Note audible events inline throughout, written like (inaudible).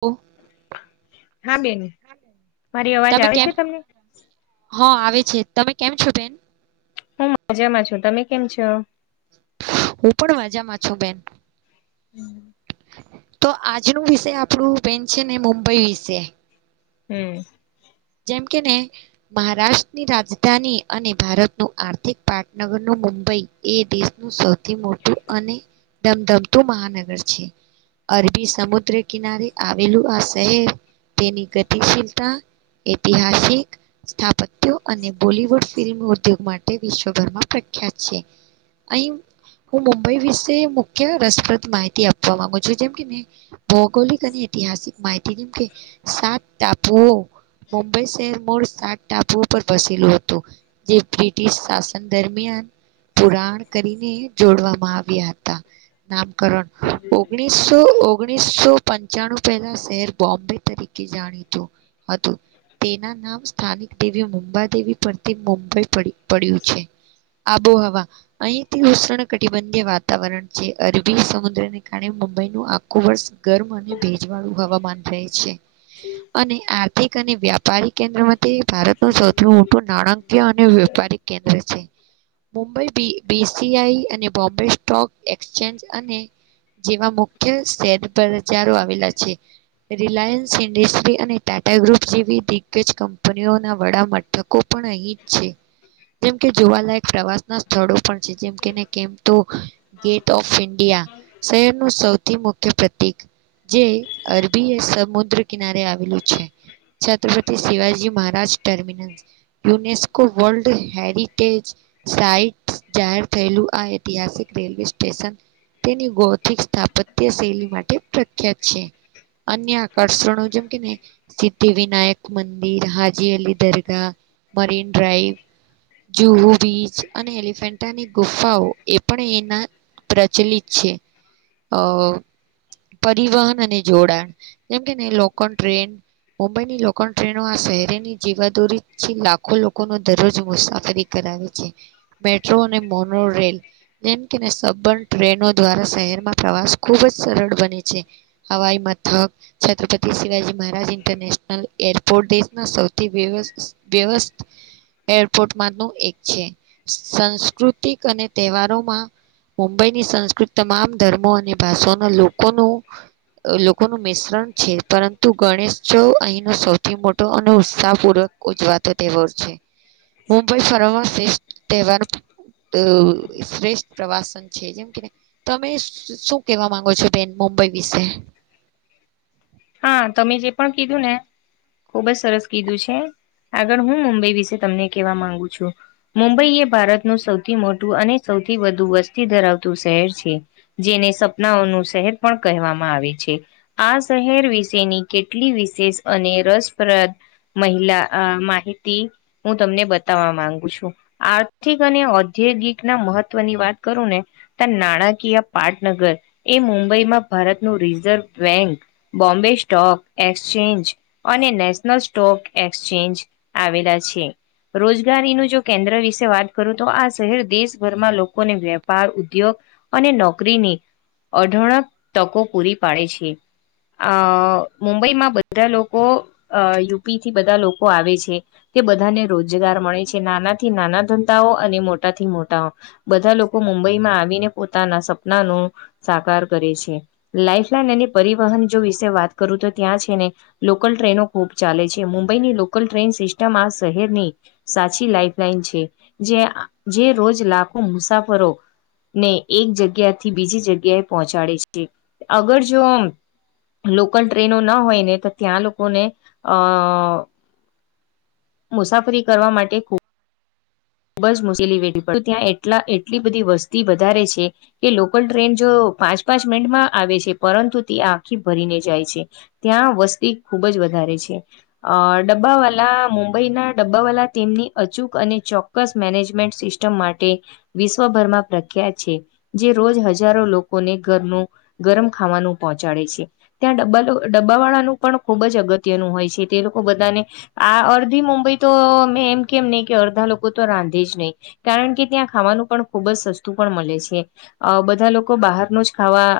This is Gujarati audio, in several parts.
ઓ. હા બેન મારી અવાજ આવે છે તમને? હ આવે છે તમે કેમ છો બેન? હું મજામાં છું. તમે કેમ છો? હું પણ માજામાં છું બેન. હમ્મ. તો આજનું વિષે આપણું બેન છે ને મુંબઈ વિશે. હમ્મ. જેમ કે ને મહારાષ્ટ્રની રાજધાની અને ભારતનું આર્થિક પાટનગરનું મુંબઈ એ દેશનું સૌથી મોટું અને ધમધમતું મહાનગર છે. અરબી સમુદ્ર કિનારે આવેલું આ શહેર તેની ગતિશીલતા ઐતિહાસિક સ્થાપત્યો અને બોલિવુડ ફિલ્મ ઉદ્યોગ માટે વિશ્વભરમાં પ્રખ્યાત છે અહીં હું મુંબઈ વિશે મુખ્ય રસપ્રદ માહિતી આપવા માંગુ, છું જેમ કેને. ભૌગોલિક અને ઐતિહાસિક માહિતીમ કે સાત ટાપુઓ મુંબઈ શહેર મૂળ સાત ટાપુ ઉપર વસેલું હતું. જે બ્રિટિશ શાસન દરમિયાન પુરાણ કરીને જોડવામાં આવ્યા હતા, નામકરણ ઓગણીસ તો ઓગણીસો પંચાણું પહેલા શહેર બોમ્બે તરીકે જાણીતું હતું. તેના નામ સ્થાનિક દેવી મુંબાદેવી પરથી મુંબઈ પડી પડ્યું છે. આબોહવા અહીંથી ઉષણ કટિબંધીય વાતાવરણ છે, અરબી સમુદ્રને કારણે મુંબઈનું આખુ વર્ષ ગરમ અને ભેજ વાળું હવામાન રહે છે. અને આર્થિક અને વ્યાપાર કેન્દ્રમાં તે ભારત નું સૌથી મોટું નાણાકીય અને વેપારી કેન્દ્ર છે. Mumbai B B C I અને બોમ્બે સ્ટોક એક્સચેન્જ અને જેવા મુખ્ય સેદ પ્રચારો આવેલા છે, રિલાયન્સ ઇન્ડસ્ટ્રી અને ટાટા ગ્રુપ જેવી એક જ કંપનીઓના વડા મથકો પણ અહીં જ છે. જેમ કે જોવાલાયક પ્રવાસ ના સ્થળો પણ છે, જેમ કેને કેમ તો ગેટ ઓફ ઇન્ડિયા શહેરનું સૌથી મુખ્ય પ્રતિક જે અરબી સમુદ્ર કિનારે આવેલું છે, Chhatrapati Shivaji Maharaj terminus, UNESCO world heritage site જાહેર થયેલું, આ ઐતિહાસિક રેલવે સ્ટેશન તેની ગૌતિક સ્થાપત્ય શૈલી માટે પ્રખ્યાત છે. અન્ય આકર્ષણો જેમ કે ને, સિદ્ધિ વિનાયક મંદિર, Haji Ali Dargah, marine drive Juhu beach અને એલિફેન્ટાની ગુફાઓ એ પણ એના પ્રચલિત છે અ પરિવહન અને જોડાણ જેમ કે નહીં, લોકલ ટ્રેન મુંબઈની પણ ટ્રેનો આ શહેરીની જીવાદોરીથી લાખો લોકોનો દરરોજ મુસાફરી કરાવે છે. મેટ્રો અને મોનો રેલ જેમ કે સબંધ ટ્રેનો દ્વારા શહેરમાં પ્રવાસ ખુબ જ સરળ બને છે. હવાઈ મથક, છત્રપતિ શિવાજી મહારાજ ઇન્ટરનેશનલ એરપોર્ટ સૌથી વ્યવસ્થિત એરપોર્ટમાં ન એક છે, સંસ્કૃતિક અને તહેવારોમાં મુંબઈની સંસ્કૃત તમામ ધર્મો અને ભાષાના લોકોનું લોકોનું મિશ્રણ છે, પરંતુ ગણેશ જો અહીંનો સૌથી મોટો અને ઉત્સાહપૂર્વક ઉજવાતો તહેવાર છે. મુંબઈ ફરમાંશ (unintelligible) તેહવાર ત શ્રેષ્ઠ પ્રવાસન છે, જેમ કે તમે શું કેવા માંગો છો, બેન મુંબઈ વિશે? હા, તમે જે પણ કીધું ને, ખુબ જ સરસ કીધું છે. આગળ હું મુંબઈ વિશે તમને કેહેવા માંગુ છું? મુંબઈ એ ભારતનું સૌથી મોટું અને સૌથી વધુ વસ્તી ધરાવતું શહેર છે. જેને સપનાઓનું શહેર પણ કહેવામાં આવે છે આ શહેર વિશેની કેટલી વિશેષ અને રસપ્રદ મહિલા માહિતી હું તમને બતાવવા માંગુ છું. આર્થિક અને ઔદ્યોગિક ના મહત્વની વાત કરું ને ત નાણાકીય પાટનગર એ મુંબઈમાં ભારતનું reserve bank Bombay stock exchange અને નેશનલ સ્ટોક એક્સચેન્જ આવેલા છે રોજગારીનું જો કેન્દ્ર વિશે વાત કરું તો આ શહેર દેશભરમાં લોકોને વેપાર ઉદ્યોગ અને નોકરીની અઢળક તકો પૂરી પાડે છે. અ મુંબઈમાં બધા લોકો યુપી થી બધા લોકો આવે છે. કે બધાને રોજગાર મળે છે નાનાથી નાના ધંધાઓ અને મોટાથી મોટાઓ બધા લોકો મુંબઈમાં આવીને પોતાના સપનાનું સાકાર કરે છે લાઈફલાઈન અને પરિવહન જો વિશે વાત કરું તો ત્યાં છે ને લોકલ ટ્રેનો ખૂબ ચાલે છે મુંબઈની લોકલ ટ્રેન સિસ્ટમ આ શહેરની સાચી લાઈફ લાઈન છે જે જે રોજ લાખો મુસાફરો ને એક જગ્યા થી બીજી જગ્યા એ પહોંચાડે છે અગર જો આમ લોકલ ટ્રેનો ના હોયને તો ત્યાં લોકોને અ મુસાફરી કરવા માટે ખૂબ બસ મુશ્કેલી વેઠવી ત્યાં એટલી બધી વસ્તી વધારે છે. કે લોકલ ટ્રેન જો પાંચ પાંચ મિનટમાં આવે છે પરંતુ તે આખી ભરીને જાય છે. ત્યાં વસ્તી ખૂબ જ વધારે છે. ડબ્બાવાલા મુંબઈ ના ડબ્બાવાલા તેમની અચૂક અને ચોક મેનેજમેન્ટ સિસ્ટમ માટે વિશ્વભરમાં પ્રખ્યાત છે. જે રોજ હજારો લોકોને ઘરનું ગરમ ખાવાનું પહોંચાડે છે. ત્યાં ડબ્બા ડબ્બા વાળાનું પણ ખૂબ જ અગત્યનું હોય છે તે લોકો બધાને આ અડધી મુંબઈ તો મે એમ કેમ નહી કે અડધા લોકો તો રાંધે જ નહીં કારણ કે ત્યાં ખાવાનું પણ ખુબ જ સસ્તું પણ મળે છે. બધા લોકો બહારનું જ ખાવા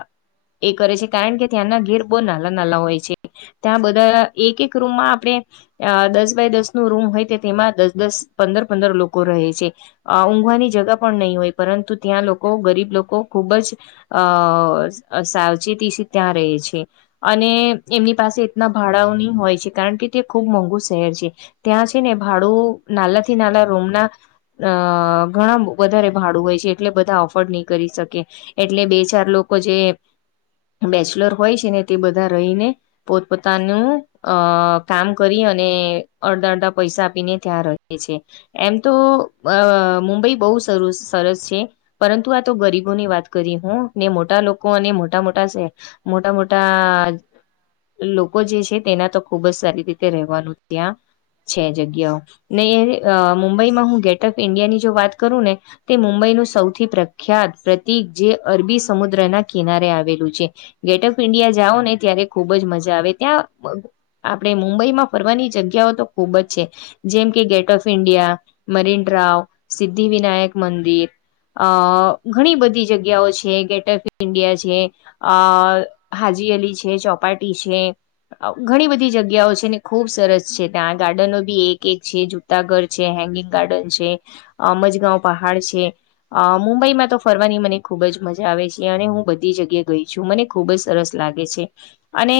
એ કરે છે કારણ કે ત્યાંના ઘેર બહુ નાના નાના હોય છે. ત્યાં બધા એક એક રૂમમાં આપણે અ દસ બાય દસ નું રૂમ હોય તે તેમાં દસ દસ પંદર પંદર લોકો રહે છે. અ ઊંઘવાની જગા પણ નહીં હોય પરંતુ ત્યાં લોકો ગરીબ લોકો ખૂબ જ અ સાવચેતી ત્યાં રહે છે. અને એમની પાસે એટના ભાડાઓ નહી હોય છે કારણ કે તે ખુબ મોંઘું શહેર છે. ત્યાં છે ને ભાડું નાના થી નાના રૂમના અ ઘણા વધારે ભાડું હોય છે એટલે બધા અફોર્ડ નહીં કરી શકે. એટલે બે ચાર લોકો જે બેચલર હોય છે ને તે બધા રહીને પોતપોતાનું અ કામ કરી અને અડધા અડધા પૈસા આપીને ત્યાં રહે છે એમ તો મુંબઈ બહુ સરસ છે. પરંતુ આ તો ગરીબો ની વાત કરી હું ને મોટા લોકો અને મોટા મોટા મોટા મોટા લોકો જે છે તેના તો ખુબ જ સારી રીતે રહેવાનું ત્યાં છે જગ્યાઓ ને એ મુંબઈમાં હું ગેટ ઓફ ઈન્ડિયા ની જો વાત કરું ને તે મુંબઈનું સૌથી પ્રખ્યાત પ્રતિક જે અરબી સમુદ્રના કિનારે આવેલું છે. ગેટ ઓફ ઇન્ડિયા જાઓ ને ત્યારે ખુબ જ મજા આવે ત્યાં આપણે મુંબઈમાં ફરવાની જગ્યાઓ તો ખુબ જ છે. જેમ કે gate of India marine drive, Siddhi Vinayak મંદિર, અ ઘણી બધી જગ્યાઓ છે ગેટ વે ઓફ ઇન્ડિયા છે. અ હાજી અલી છે, ચોપાટી છે, ઘણી બધી જગ્યાઓ છે ને ખુબ સરસ છે ત્યાં ગાર્ડનો બી એક એક છે જૂતા ઘર છે હેંગિંગ ગાર્ડન છે અમજગાંવ પહાડ છે અ મુંબઈમાં તો ફરવાની મને ખુબ જ મજા આવે છે અને હું બધી જગ્યા ગઈ છું મને ખુબ જ સરસ લાગે છે અને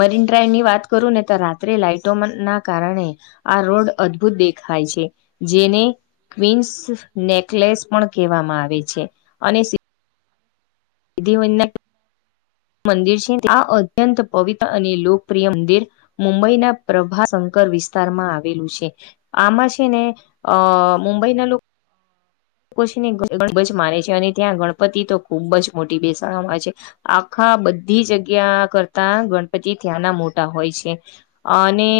મરીન ડ્રાઈવ ની વાત કરું ને તો રાત્રે લાાઈટો ના કારણે આ રોડ અદભુત દેખાય છે જેને ક્વિન્સ નેકલેસ પણ કહેવામાં આવે છે અને એધ મંદિર છે આ અત્યંત પવિત્ર અને લોકપ્રિય મંદિર મુંબઈના પ્રભા શંકર વિસ્તારમાં આવેલું છે આમાં છે ને અ મુંબઈના લોકો છીને ગબ જ માને છે અને ત્યાં ગણપતિ તો ખુબ જ મોટી બેસામાં છે આખા બધી જગ્યા કરતા ગણપતિ ત્યાંના મોટા હોય છે અને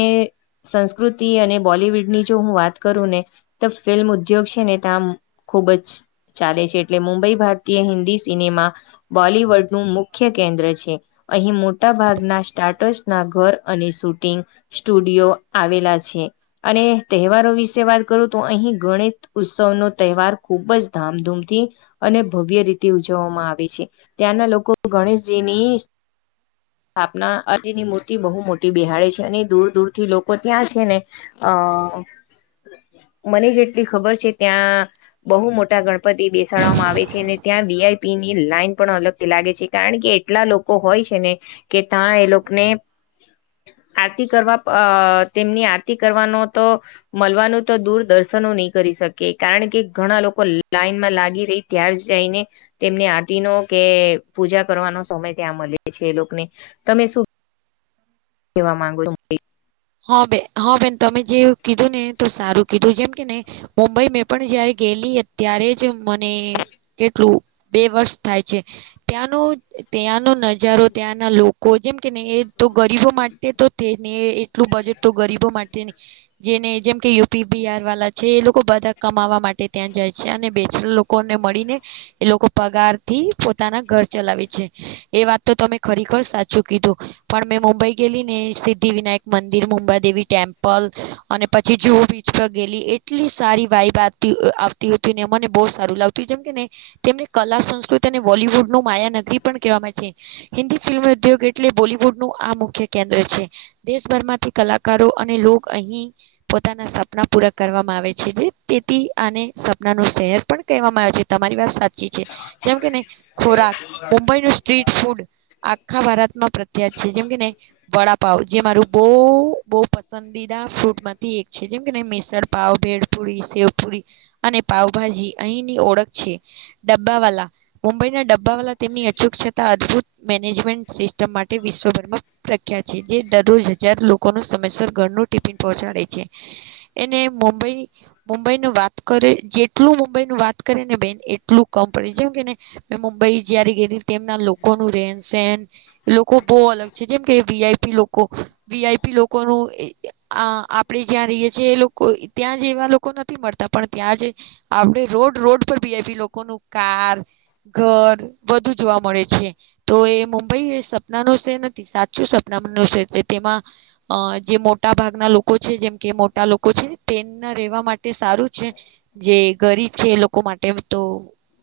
સંસ્કૃતિ અને બોલિવુડ ની જો હું વાત કરું ને તો ફિલ્મ ઉદ્યોગ છે ને ત ખૂબ જ ચાલે છે એટલે મુંબઈ ભારતીય હિન્દી સિનેમા બોલિવુડ નું મુખ્ય કેન્દ્ર છે અહીં મોટા ભાગના સ્ટાર્ટસ ના ઘર અને શૂટિંગ સ્ટુડિયો આવેલા છે અને તહેવારો વિશે વાત કરું તો અહી ગણિત ઉત્સવનો તહેવાર ખૂબ જ ધામધૂમથી અને ભવ્ય રીતે ઉજવવામાં આવે છે ત્યાંના લોકો ગણેશજીની સ્થાપના અજની મૂર્તિ બહુ મોટી બિહાડે છે અને દૂર દૂર થી લોકો ત્યાં છે ને અ મને જેટલી ખબર છે ત્યાં બહુ મોટા ગણપતિ બેસાડવામાં આવે છે અને ત્યાં વીઆઈપી ની લાાઈન પણ અલગ લાગે છે કારણ કે એટલા લોકો હોય છે ને કે ત્યાં એ લોકોને આરતી કરવા અ તેમની આરતી કરવાનો તો મળવાનું તો દૂર દર્શનો નહી કરી શકે કારણ કે ઘણા લોકો લાઈન માં લાગી રહી ત્યાાર જ જઈને તેમને આરતી નો કે પૂજા કરવાનો સમય ત્યાં મળે છે એ લોકોને તમે શું તેવા માંગ હા બે હા બેન તમે જે કીધું ને તો સારું કીધું જેમ કે ને મુંબઈ મેં પણ જયારે ગયલી ત્યારે જ મને કેટલું બે વર્ષ થાય છે ત્યાંનો ત્યાંનો નજારો ત્યાંના લોકો કો જેમ કે નહી એ તો ગરીબો માટે તો થ નને એટલું બજેટ તો ગરીબો માટે નહી જેને જેમ કે યુપી બીઆર વાળા છે એ લોકો બધા કમાવા માટે ત્યાં જાય છે અને બેચ ને મળીને એ લોકો પગાર થી પોતાના ઘર ચલાવે છે એ વાત તો તમે ખરેખર સાચું કીધું પણ મેં મુંબઈ ગેલી ને સિદ્ધિ વિનાયક મંદિર મુંબાદેવી ટેમ્પલ અને પછી જુહ બીચ પર ગેલી એટલી સારી વાઈ બાત આવતી હતીને મને બહુ સારું લાગતુંું જેમ કે ન તેમને કલા સંસ્કૃતિ અને બોલવુડ ન માયા નગરી પણ કહેવામાં છે હિન્દી ફિલ્મ ઉદ્યોગ એટલે બોલવુડ નું આ મુખ્ય કેન્દ્ર છે દેશભરમાંથી કલાકારો અને લો અહી પોતાના સપના પૂરા કરવામાં આવે છે તેથી આને સપનાનું શહેર પણ કહેવામાં આવે છે તમારી વાત સાચી છે જેમ કેને ખોરાક મુંબઈ ન સ્ટ્રીટ ફૂડ આખા ભારતમાં પ્રખ્યાત છે જેમ કે ને વડાપાવ જે મારું બહુ બહુ પસંદ ંદદ ફૂડમાંથી એક છે જેમ કે મેસરપાવ ભેડપુરી શેવપુરી અને પાાવભાજી અહીંની ઓળખ છે ડબ્બા વાલા મુંબઈના ડબ્બ અાવલા તેમની અચૂક છતાં અદભુત મેનેજમેન્ટ સિસ્ટમ માટે વિશ્વભરમાં પ્રખ્યાત છે જે દરરોજ હજાર લોકોનું સમયસર ઘરનું ટિફિન પહોંચાડે છે એને મુંબઈ મુંબઈ ન વાત કરે જેટલું મુંબઈનું વાત કરે ને બેન એટલું કમ પડે જેમ કે ને મે મુુંબઈ જયારી ગે તેમના લોકો ન રેન સન લોકો બહુ અલગ છે જેમ કે વીઆઈપી લોકો વીઆઈપી લોકોનું આપણેે જ્યાં રહીયએ છીએ એ લોકો ત્યાં જેવા લોકો નથી મળતા પણ ત્યાં જ આપણે રોડ રોડ પર બી એ લોકોનું કાર ઘર વધુ જોવા મળે છે તો એ મુંબઈ એ સપના ન છે નથી સાચું મ છે તેમાં અ જે મોટા ભાગના લોકો છે જેમ કે મોટા લોકો છે તેમને રહેેવા માટે સારું છે. જે ગરીબ છે લોકો માટે તો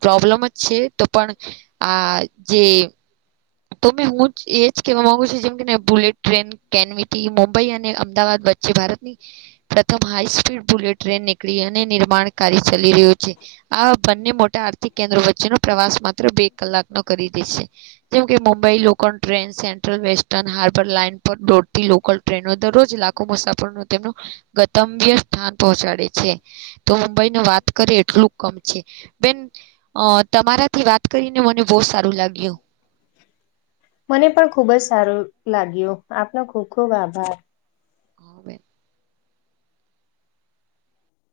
પ્રોબ્લેમ જ છે તો પણ આ જે તોમે હું જ એ જ કેહેવા માંગુ છું, જેમ કેને બુલેટ ટ્રેન કેનવીટી મુંબઈ અને અમદાવાદ વચ્ચે ભારતની પ્રથમ હાઈ સ્પીડ બુલેટ ટ્રેન નીકળી અને નિર્માણ કાર્ય ચાલી રહ્યો છે, આ બંને મોટા આર્થિક કેન્દ્રો વચ્ચેનોો પ્રવાસ માત્ર બે કલાકનો કરી દેશે જેમ કે Mumbai local train central western harbour line પરો લોકલ ટ્રેનો દરરોજ લાખો મુસાફરો ન તેમનો ગત્ય સ્થાન પહોંચાડે છે તો ભાઈને વાત કરીે એટલું કમ છે બેન તમારાથી વાત કરીને મને બહુ સારું લાગ્યું મને પણ ખુબ જ સારું લાગ્યું આપનો ખુબ ખુબ આભાર. હ બેન